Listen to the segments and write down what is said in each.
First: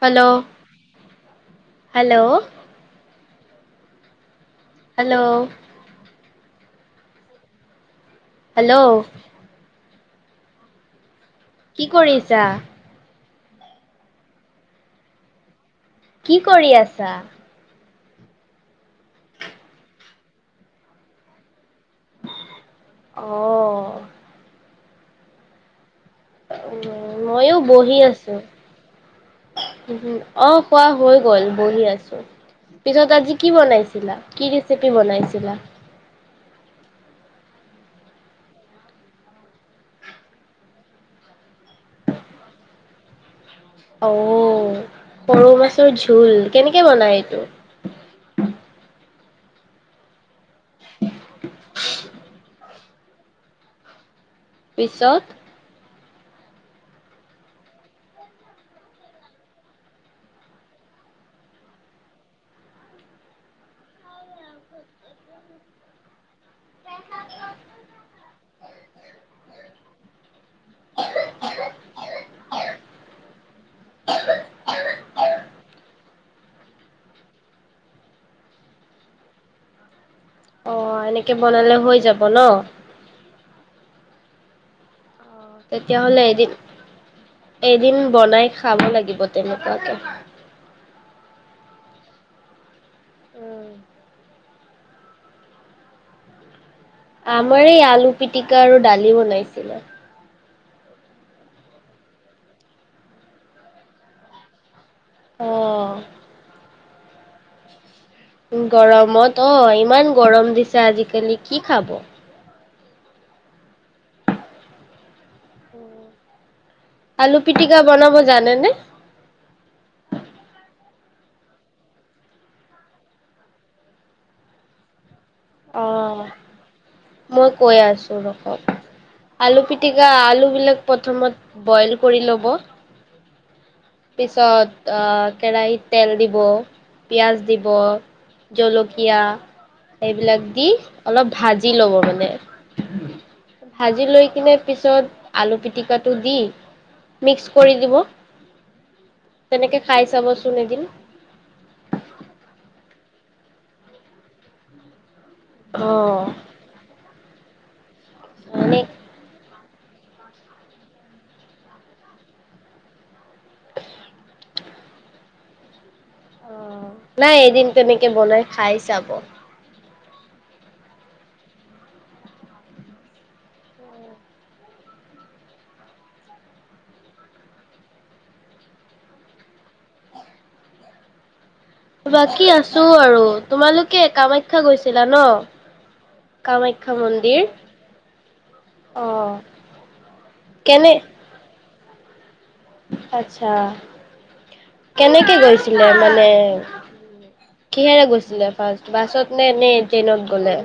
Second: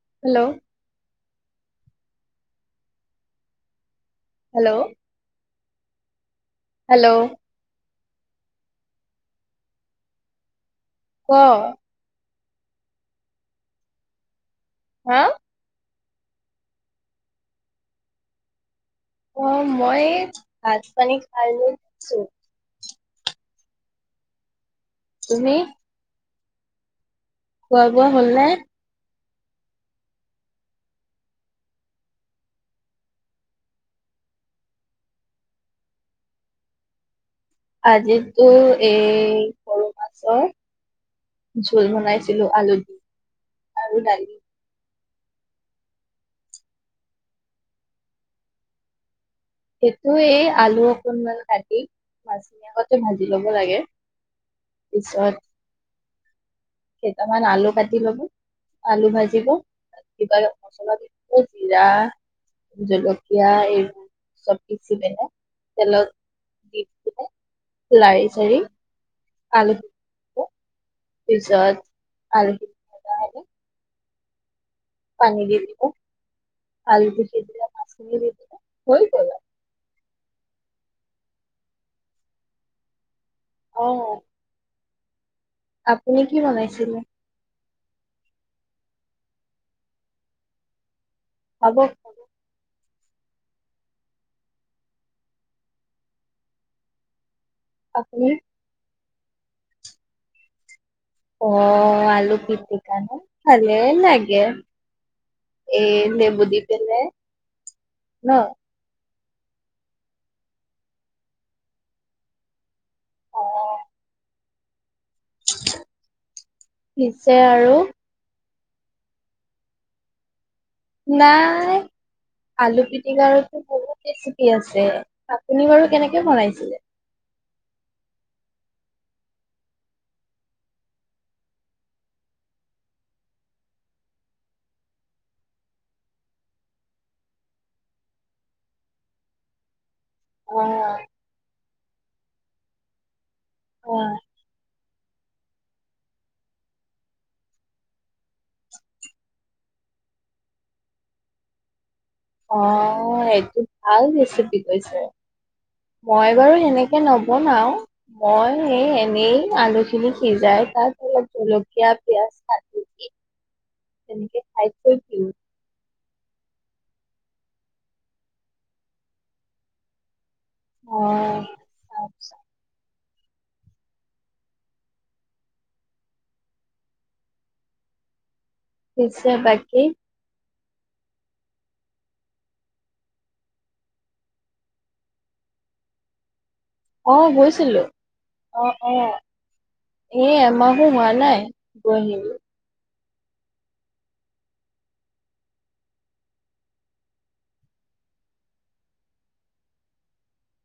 Hello hello hello hello? Hello? ক'। যা। হা? কি কৰি আছা? অ' মই ভাত-পানী খাই-লৈ উঠিছোঁ। অ'। তুমি? [unintelligible] মইয়ো খোৱা বহি বোৱা আছোঁ। হ'লনে অ' খোৱা হৈ গ'ল । বহি আছোঁ। পিছত আজি কি বনাইছিলা? কি ৰেচিপি বনাইছিলা? আজিতো এই সৰু মাছৰ জোল বনাইছিলোঁ আলু দি। আৰু অ'। দালি সৰু মাছৰ জোল, কেনেকে বনায় এইটো? সেইটোৱে আলু অকণমান কাটি মাছখিনি আগতে ভাজি ল'ব লাগে। পিছত? কেইটামান আলু কাটি লব, আলু ভাজিব । কিবা মছলা দিব পাৰে জিৰা, জলকীয়া এইবোৰ। চব সিজিকেনে তেলত [inaudible] লাৰি-চাৰি আলু [inaudible] পিছত আলুখিনি [inaudible] পানী দি দিব। আলু দি দিলে, মাছখিনি দি দিলে হৈ গ'ল আৰু। অ' এনেকে বনালে হৈ যাব ন'? অ'। আপুনি তেতিয়াহ'লে কি এদিন বনাইছিলে? এদিন বনাই খাব লাগিব তেনেকুৱাকে। হ'ব - হ'ব। উম আমাৰ এই আলু আপুনি পিটিকা আৰু দালি বনাইছিলে। অ' আলু পিটিকা ন'? ভালে লাগে। এ অ', [unintelligible] কেনে? গৰমত অ' ইমান গৰম দিছে আজিকালি । কি খাব? অ' পিছে আলু আৰু পিটিকা বনাব জানে নে? নাই আলু পিটিকাৰতো বহুত ৰেচিপি আছে আপুনি অ বাৰু কেনেকে বনাইছিলে? মই কৈ আছো ৰ আলু পিটিকা আলু বিলাক প্ৰথমত বইল কৰি ল'ব পিছত আহ কেৰাহীত তেল দিব পিয়াজ দিব জলকীয়া এইবিলাক দি অ' অলপ ভাজ দি লব মানে ভাজি অ' লৈ কিনে পিছত আলু পিটিকাটো দি মিক্স কৰি দিব তেনেকে খাই চাবচোন এদিন অ এইটো ভাল ৰেচিপি কৈছে অ'। মই বাৰু সেনেকে নব বনাও মই এ এনে এনেই আলু সিজাই তাত অলপ জলকীয়া পিয়াজ কাটি দি তেনেকে খাই থৈ দিওঁ অ নাই এদিন তেনেকে বনাই খাই চাব অ পিচে বাকী বাকী আছো আৰু তোমালোকে কামাখ্যা গৈছিলা ন কামাখ্যা অহ মন্দিৰ গৈছিলো অ অ এ এমাহো হোৱা নাই গৈ আহিলোঁ আচছা কেনেকে গৈছিলে মানে কিহেৰে গৈছিলেবাছত নে নে ট্ৰেইনত গলে?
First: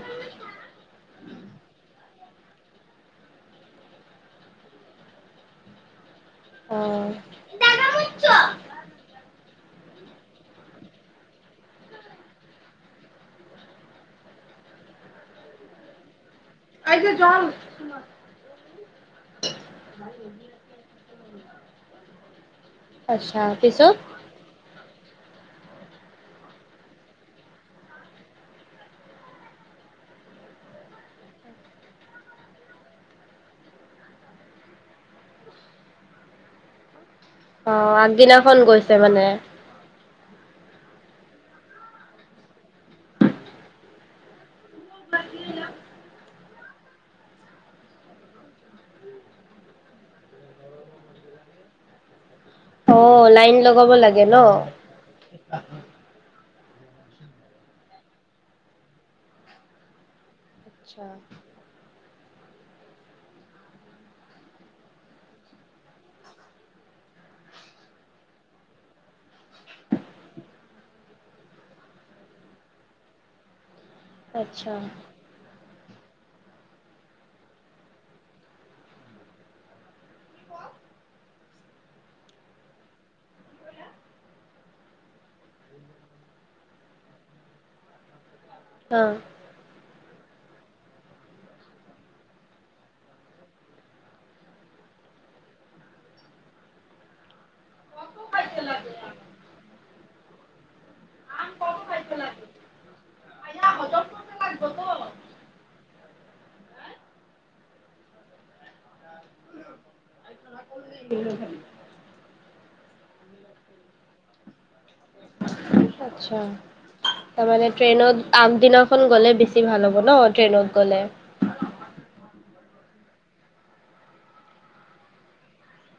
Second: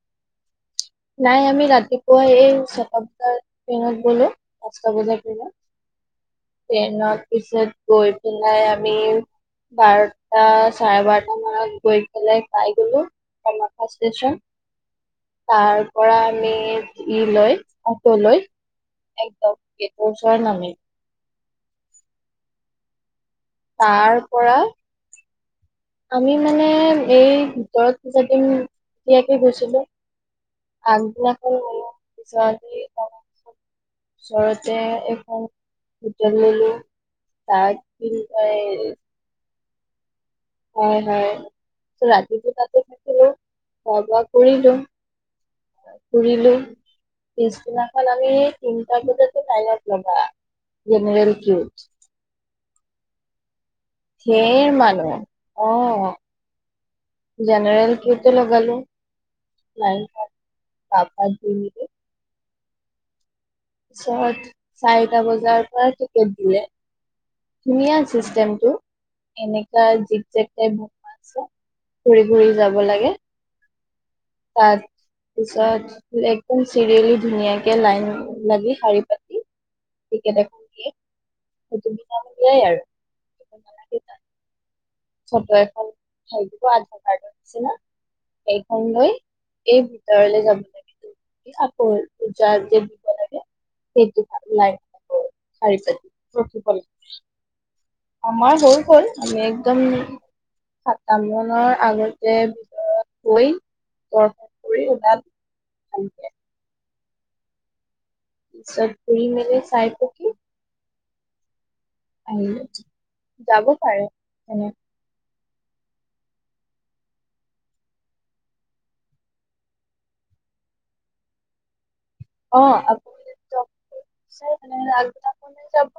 নাই আমি ৰাতিপুৱা এই ছটা বজাৰ ট্ৰেইনত গলো পাঁচটা বজাৰ ট্ৰেইনত অ' ট্ৰেইনৰ পিছত গৈ পেলাই আমি বাৰটা চাৰে বাৰটা মানত গৈ পেলাই পাই গলোা কামাখ্যা ষ্টেচন তাৰ পৰা আমি লৈ অটো লৈ একদম গেটৰ ওচৰত নামিলোঁ আচ্ছা পিছত তাৰ পৰা আমি মানে এই ভিতৰত পূজা দিম যেতিয়াকে গৈছিলো আগদিনাখন ললো পূজা তাৰপিছত ওচৰতে এখন হোটেল ললো অ তাত কি আগদিনাখন কয় গৈছে মানে? হয় হয় ৰাতিটো তাতে থাকিলোঁ খোৱা বোৱা কৰিলোঁ ফুৰিলোঁ পিছদিনাখন আমি তিনিটা বজাতো লাইনত লগা জেনেৰেল ফ অ লাইন লগ কব লাগে ন মানুহ অ জেনেৰেল কিউটোলে গলো লাইন পাতি আচ্ছা আভাত দিলে ওচৰত চাৰিটা বজাৰ পৰা টিকেট দিলে ধুনীয়া চিষ্টেমটো এনেকা জিক জপ মছে ঘূৰি ঘূৰি যাব লাগে আচ্ছা তাৰ পিছত একদম চিৰিয়েলি ধুনীয়াকে লাইন লাগি শাৰী পাতি ঠিকে দেখোন দে সেইটো বিলামূলীয়াই আৰু নালাগে তাত ফটো এখন উঠাই দিব আধাৰ কাৰ্ডৰ নিচিনা। এইখন লৈ অ' এই ৰ যাব লাগ আকৌ প যাত যে দিব লাগে সেইটো ভাল লাই আকৌ শাৰি পতি ৰখিব লাগ আমাৰ হৈ গ'ল আমি উম ব্ৰাহ্মণৰ আগতে ভিতৰত গৈ দৰ্শন কৰি ওলাল চব কৰি মেলি চাই পকি [unintelligible] আহি যাব পাৰে তেনে আচ্ছা তাৰমানে ট্ৰেইনত আগদিনাখন গ'লে বেছি ভাল হ'ব ন ট্ৰেইনত গ'লে অ আপুনি যনেহলে আগদিনা যাব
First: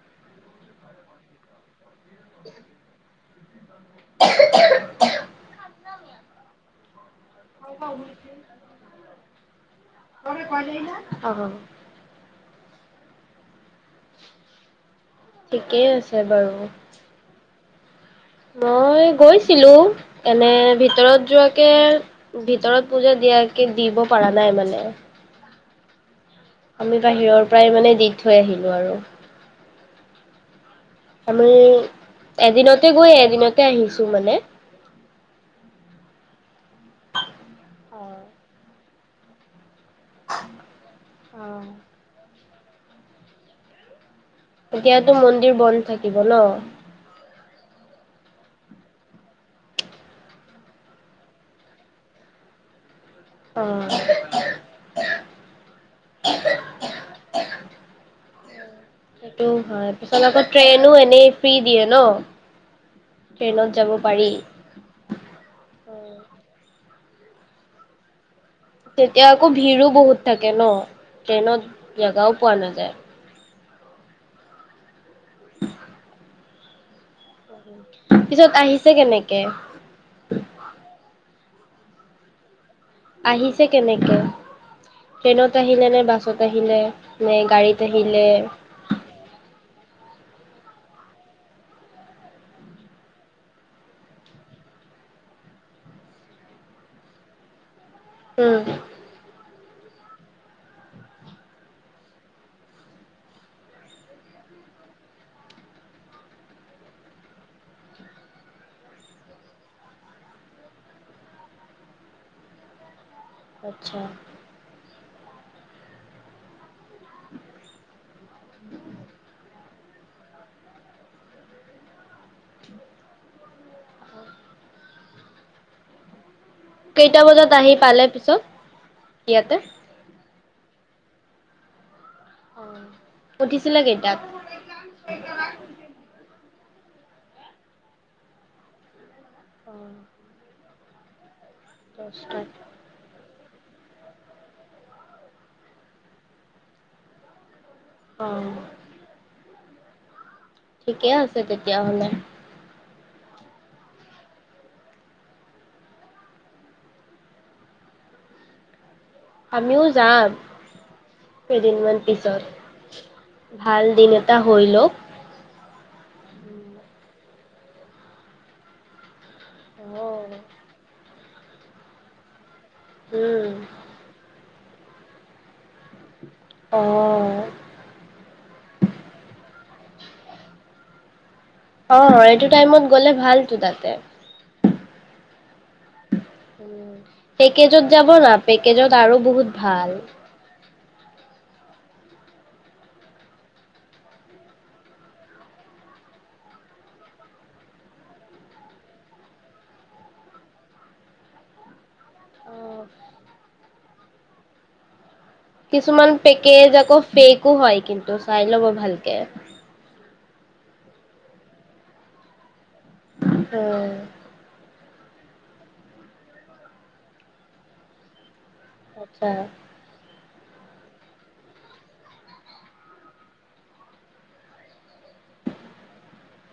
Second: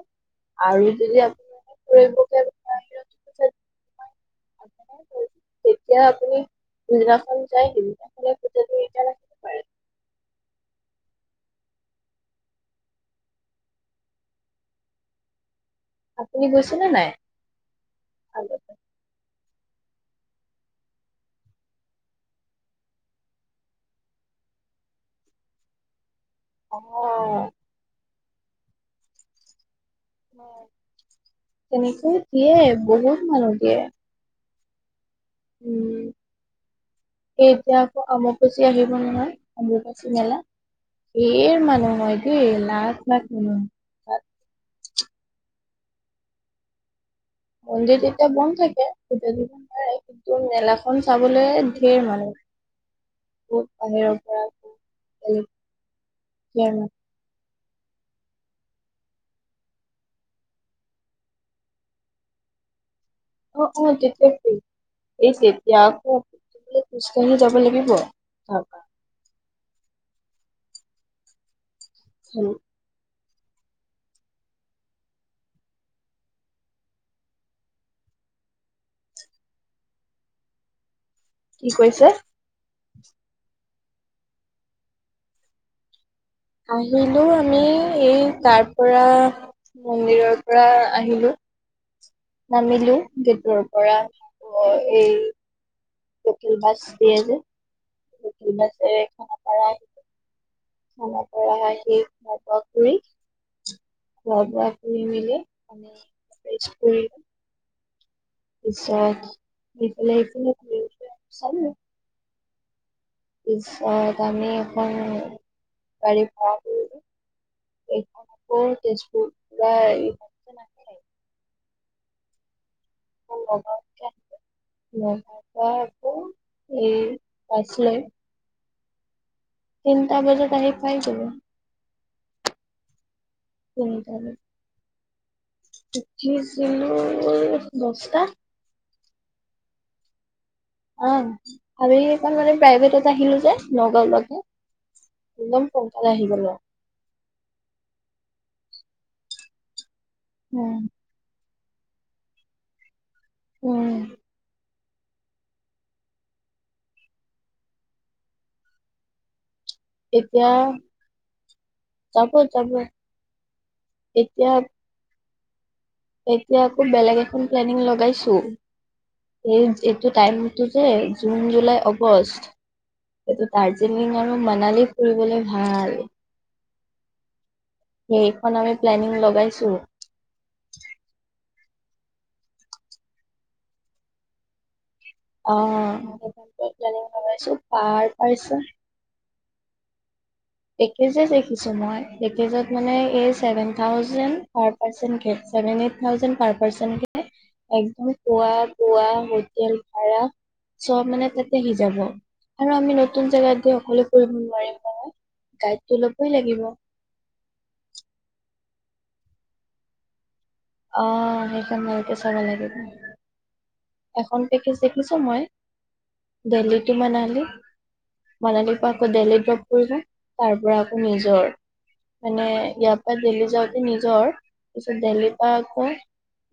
আৰু যদি আপোনে ফত তেতিয়া আপুনিদিনাখন য সেইদিনা পাৰে অ ঠিকেই আছে আপুনি বাৰু গৈছেনে নাই আগতে মই গৈছ ছিলো এনে ভিতৰত যোৱাকে ভিতৰত পূজা দিয়াকে দিব পৰা নাই মানে আমি বাহিৰৰ অ', পৰাই মানে দি থৈ আহিলোঁ আৰু হয় আমি এদিনতে গৈ বহুত মানুহ এদিনতে দিয়ে আহিছো মানে উম এ এতিয়া আকৌ আম গুচি আহিব বলে হয় অম্ৰকাচি মেলা ধেৰ মানুহ হয় এ লাজ লাগে এতিয়াতো মন্দিৰ বন্ধ থাকিব ন মন্দিৰ তেতিয়া বন্ধ থাকে, পূজা দিব নোৱাৰে কিন্তু মেলাখন চাবলৈ ঢেৰ মানুহ। ত বাহিৰৰ পৰা সেইটো হয় পিছত আকৌ ট্ৰেইনো এনেই ফ্ৰী দিয়ে ন। অ ট্ৰেইনত যাব অ তেতিয়া পাৰি। ফ্ৰি এ তেতিয়া আকৌ খোজ কঢ়িলে যাব লাগিব তেতিয়া আকৌ ভিৰো বহুত থাকে ন ট্ৰেইনত জেগাও পোৱা নাযায় পিছত আহিছে কেনেকে কি কৈছে আহিছে কেনেকে ট্ৰেইনত আহিলে নে বাছত আহিলে আহিলো নে আমি গাড়ীত এই আহিলে তাৰ পৰা মন্দিৰত পৰা আহিলো নামিলো গেটৰ পৰা এই লোকেল মাছ দিয়ে যে লোকেল উম মাছ কৰাই খানা পৰা হয় সেই খোৱা বোৱা কৰি খোৱা বোৱা কৰি মেলি আমি ফেষ্ট কৰিলো তাৰপিছত এইফালে এইফাল চ আচ্ছা পিছত আমি এখন গাড়ী ভাড়া কৰিলো এইখন আকৌ তেজপুৰ পৰা এইখন যে আহে নাই লগাতকে আহ লগাৰ আকৌ এই কেইটা বজাত আহি পাইছিলে পালে পিছত ইয়াতে তিনটা বজাত ত পাই‌ যাব অ উঠিছিলা তিনটা কেইটাত বজাত এই [inaudible] উঠিছিলো দছটা অ [inaudible] আহ আৰু সেইঅকণ মানে প্ৰাইভেটত আহিলো যে নগাঁৱ লৈকে একদম সোনকালে আহি গলোঁ আৰু অ উম ঠিকে আছে তেতিয়া তেতিয়াহ'লে উম আমিও যাম, এতিয়া কেইদিনমান যাব পিছত, যাব ভাল দিন এটা এতিয়া হৈ লওঁক এতিয়া আকৌ বেলেগ এখন প্লেনিং লগাইছোঁ এই এইটো টাইমতটো যে জুন জুলাই আগষ্ট অ সেতু উম দাৰ্জিলিং আৰু মানালীত ফুৰিবলে ভাল অ উম মানে আমি প্লেনিং লগাইছোঁ ঠিকে আছে। অ এইটো টাইমত গ'লে ভালতো তাতে। অ পেকেজত যাব না পাৰ্চন পেকেজত আৰু বহুত [inaudible] ভাল পেকেজে চাই ফুৰিছোঁ মই পেকেজত মানে এই ছেভেন থাউজেণ্ড পাৰ পাৰ্চেন্ট উঠে seven, eight thousand per percent মানে অন্য খোৱা বোৱা হোটেল ভাড়া সব মানে তাতে আহি যাব অ আৰু আমি নতুন জেগাত গৈ অকলে অকলে নোৱাৰিম নহয় । [inaudible] কিছুমান পেকেজ আকৌ ফেকো হয় কিন্তু । চাই ল'ব ভাল ভালকে । অ', সেইখন ভালকে চাব লাগিব । অ' দেখিছোঁ মই। দেলহি তু মনালি । মনালীৰ পৰা আকৌ আচ্ছা দেলহিত জপ কৰিছোঁ। তাৰ পৰা আকৌ নিজৰ। মানে ইয়াৰ পৰা দিল্লী যাওঁতে নিজৰ । পিছত দিল্লীৰ পৰা আকৌ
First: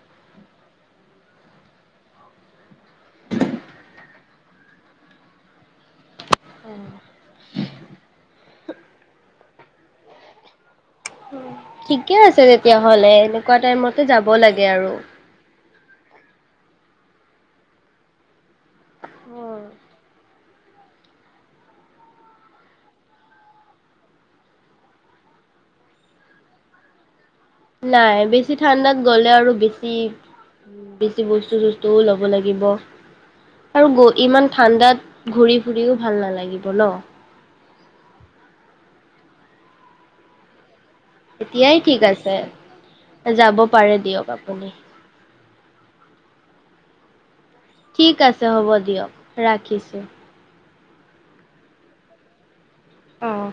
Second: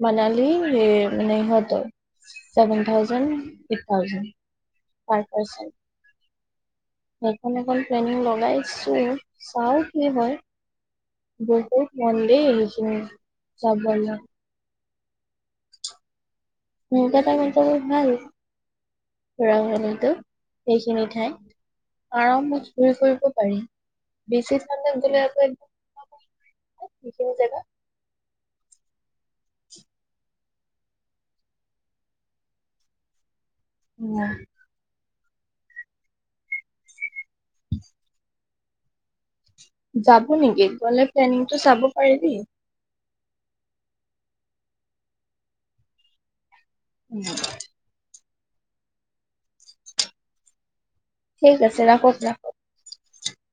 মনালী সেই মানে সিহঁতৰ। Seven thousand eight thousand, per percent. এখন - এখন প্লেনিং লগাইছোঁ। চাওঁ কি হয়। বহুত ঠিকে মন আছে দেই সেইখিনি তেতিয়াহলে । এনেকুৱা টাইমতে যাবলে যাব লাগে আৰু। এনেকুৱা টাইমত যাব ভাল । ৰ এনেইতো। এইখিনি ঠাইত । আৰামত ঘূৰি ফুৰিব পাৰি। বেছি ঠাণ্ডাত গলে আকৌ একদম [inaudible] নোৱাৰিম সেইখিনি জাগাত নাই । বেছি ঠাণ্ডাত গ'লে আৰু বেছি- বেছি বস্তু-চস্তুও ল'ব লাগিব। আৰু গ- ইমান ঠাণ্ডাত ঘূৰি-ফুৰিও ভাল নালাগিব ন'? টম। [inaudible] যাব নেকি? গ'লে প্লেনিংটো এতিয়াই চাব ঠিক পাৰিবি? আছে যাব পাৰে দিয়ক আপুনি। উম ঠিক আছে । হ'ব দিয়ক, ৰাখিছোঁ। ঠিক আছে, ৰাখক - ৰাখক। অ'।